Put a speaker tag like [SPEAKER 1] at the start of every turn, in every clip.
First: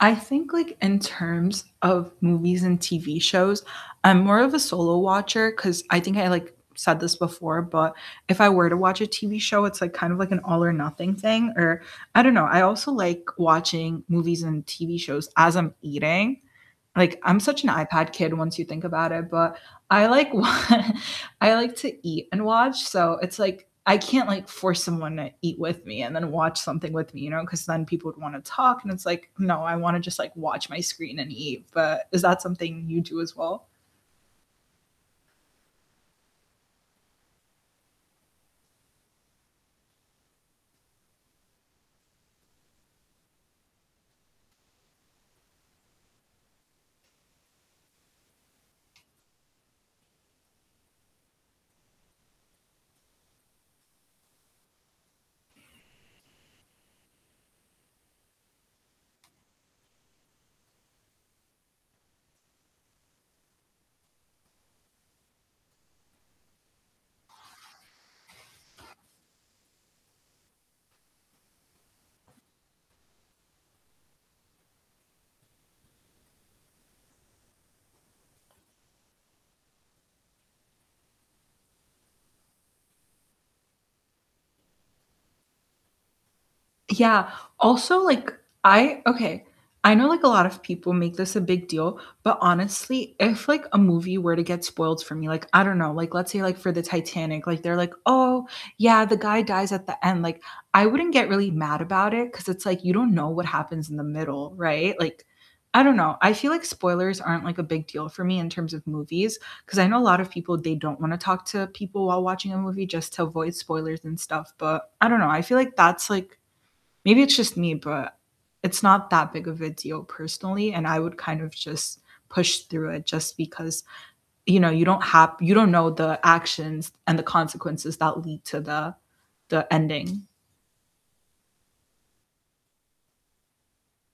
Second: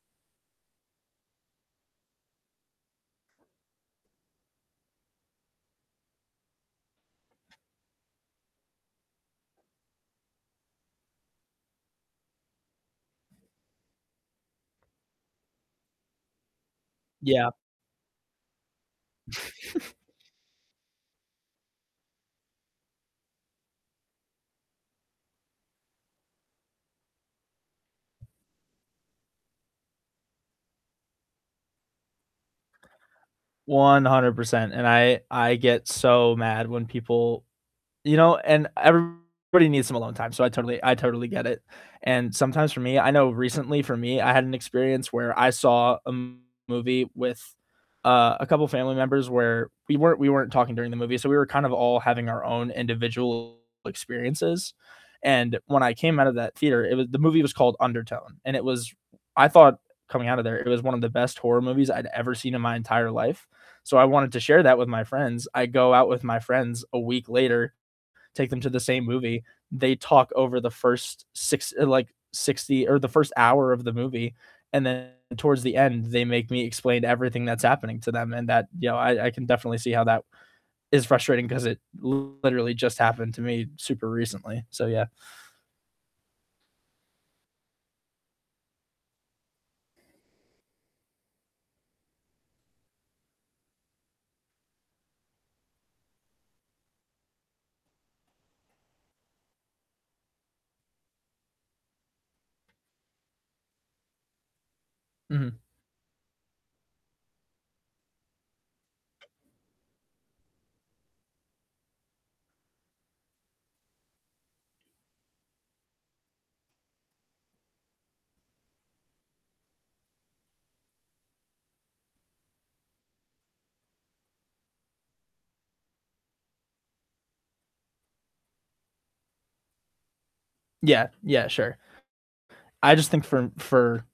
[SPEAKER 1] I think like in terms of movies and TV shows, I'm more of a solo watcher 'cause I think I, like, said this before, but if I were to watch a TV show, it's like kind of like an all or nothing thing or I don't know. I also like watching movies and TV shows as I'm eating, like, I'm
[SPEAKER 2] Yeah.
[SPEAKER 1] such an iPad kid once you think about it, but I like wa I like to eat and watch, so it's like I can't, like, force someone to eat with me and then watch something with me, you know, 'cause then people would wanna talk, and it's like, "No, I wanna just, like, watch my screen and eat." But is that something you do as well?
[SPEAKER 2] 100%, and I I get so mad when people You know, and everybody needs some alone time, so I totally I totally get it, and sometimes for me I know recently for me, I had an experience where I saw a movie with, uh, a couple family members where we weren't we weren't talking during the movie, so we were kind of all having our own individual experiences, and when I came out of that theater, it was the movie was called Undertow, and it was, I thought, coming out of there, it was one of the best horror movies I'd ever seen in my entire life, so I wanted to share that with my friends. I go out with my friends a week later, take them to the same movie, they talk over the first six uh, like 60, or the first hour of the movie, and then towards the end, they make me explain everything that's happening to them and that you know, I I can definitely see how that is frustrating 'cause it literally just happened to me super recently, so yeah.
[SPEAKER 1] Yeah. Also, like I Okay, I know, like, a lot of people make this a big deal, but honestly, if, like, a movie were to get spoiled for me, like, I don't know, like let's say like for the Titanic, like they're like, "Oh, yeah, the guy dies at the end," like, I wouldn't get really mad about it 'cause it's like you don't know what happens in the middle, right, like,
[SPEAKER 2] Mhm.
[SPEAKER 1] I don't know, I feel like spoilers aren't, like, a big deal for me in terms of movies, 'cause I know a lot of people, they don't wanna talk to people while watching a movie just to avoid spoilers and stuff, but I don't know. I feel like that's like, maybe it's just me, but it's not that big of a deal personally, and I would kind of just push through it just because, you know, you don't hap you don't know the actions and the consequences that lead to the the ending.
[SPEAKER 2] Yeah, yeah, sure. I just think for for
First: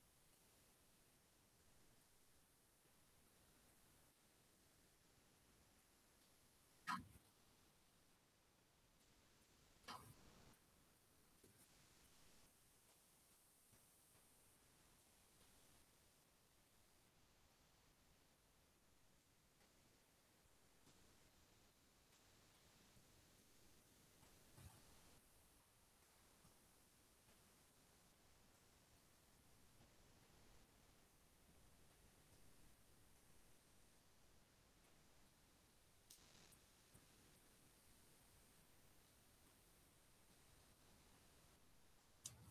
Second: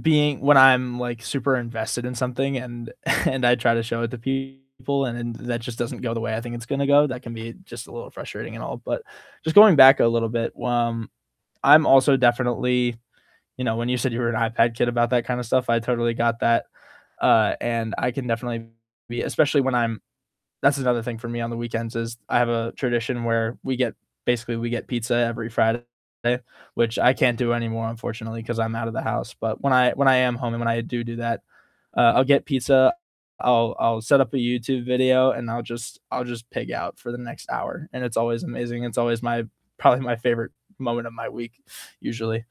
[SPEAKER 2] being When I'm, like, super invested in something and and I try to show it to people and then that just doesn't go the way I think it's gonna go, that can be just a little frustrating and all. But just going back a little bit, um, I'm also definitely you know, when you said you were an iPad kid about that kind of stuff, I totally got that, uh, and I can definitely be, especially when I'm That's another thing for me on the weekends is I have a tradition where we get basically we get pizza every Friday, which I can't do anymore unfortunately, 'cause I'm out of the house, but when I when I am home and when I do do that, uh, I'll get pizza, I'll I'll set up a YouTube video, and I'll just I'll just pig out for the next hour, and it's always amazing. It's always my probably my favorite moment of my week usually.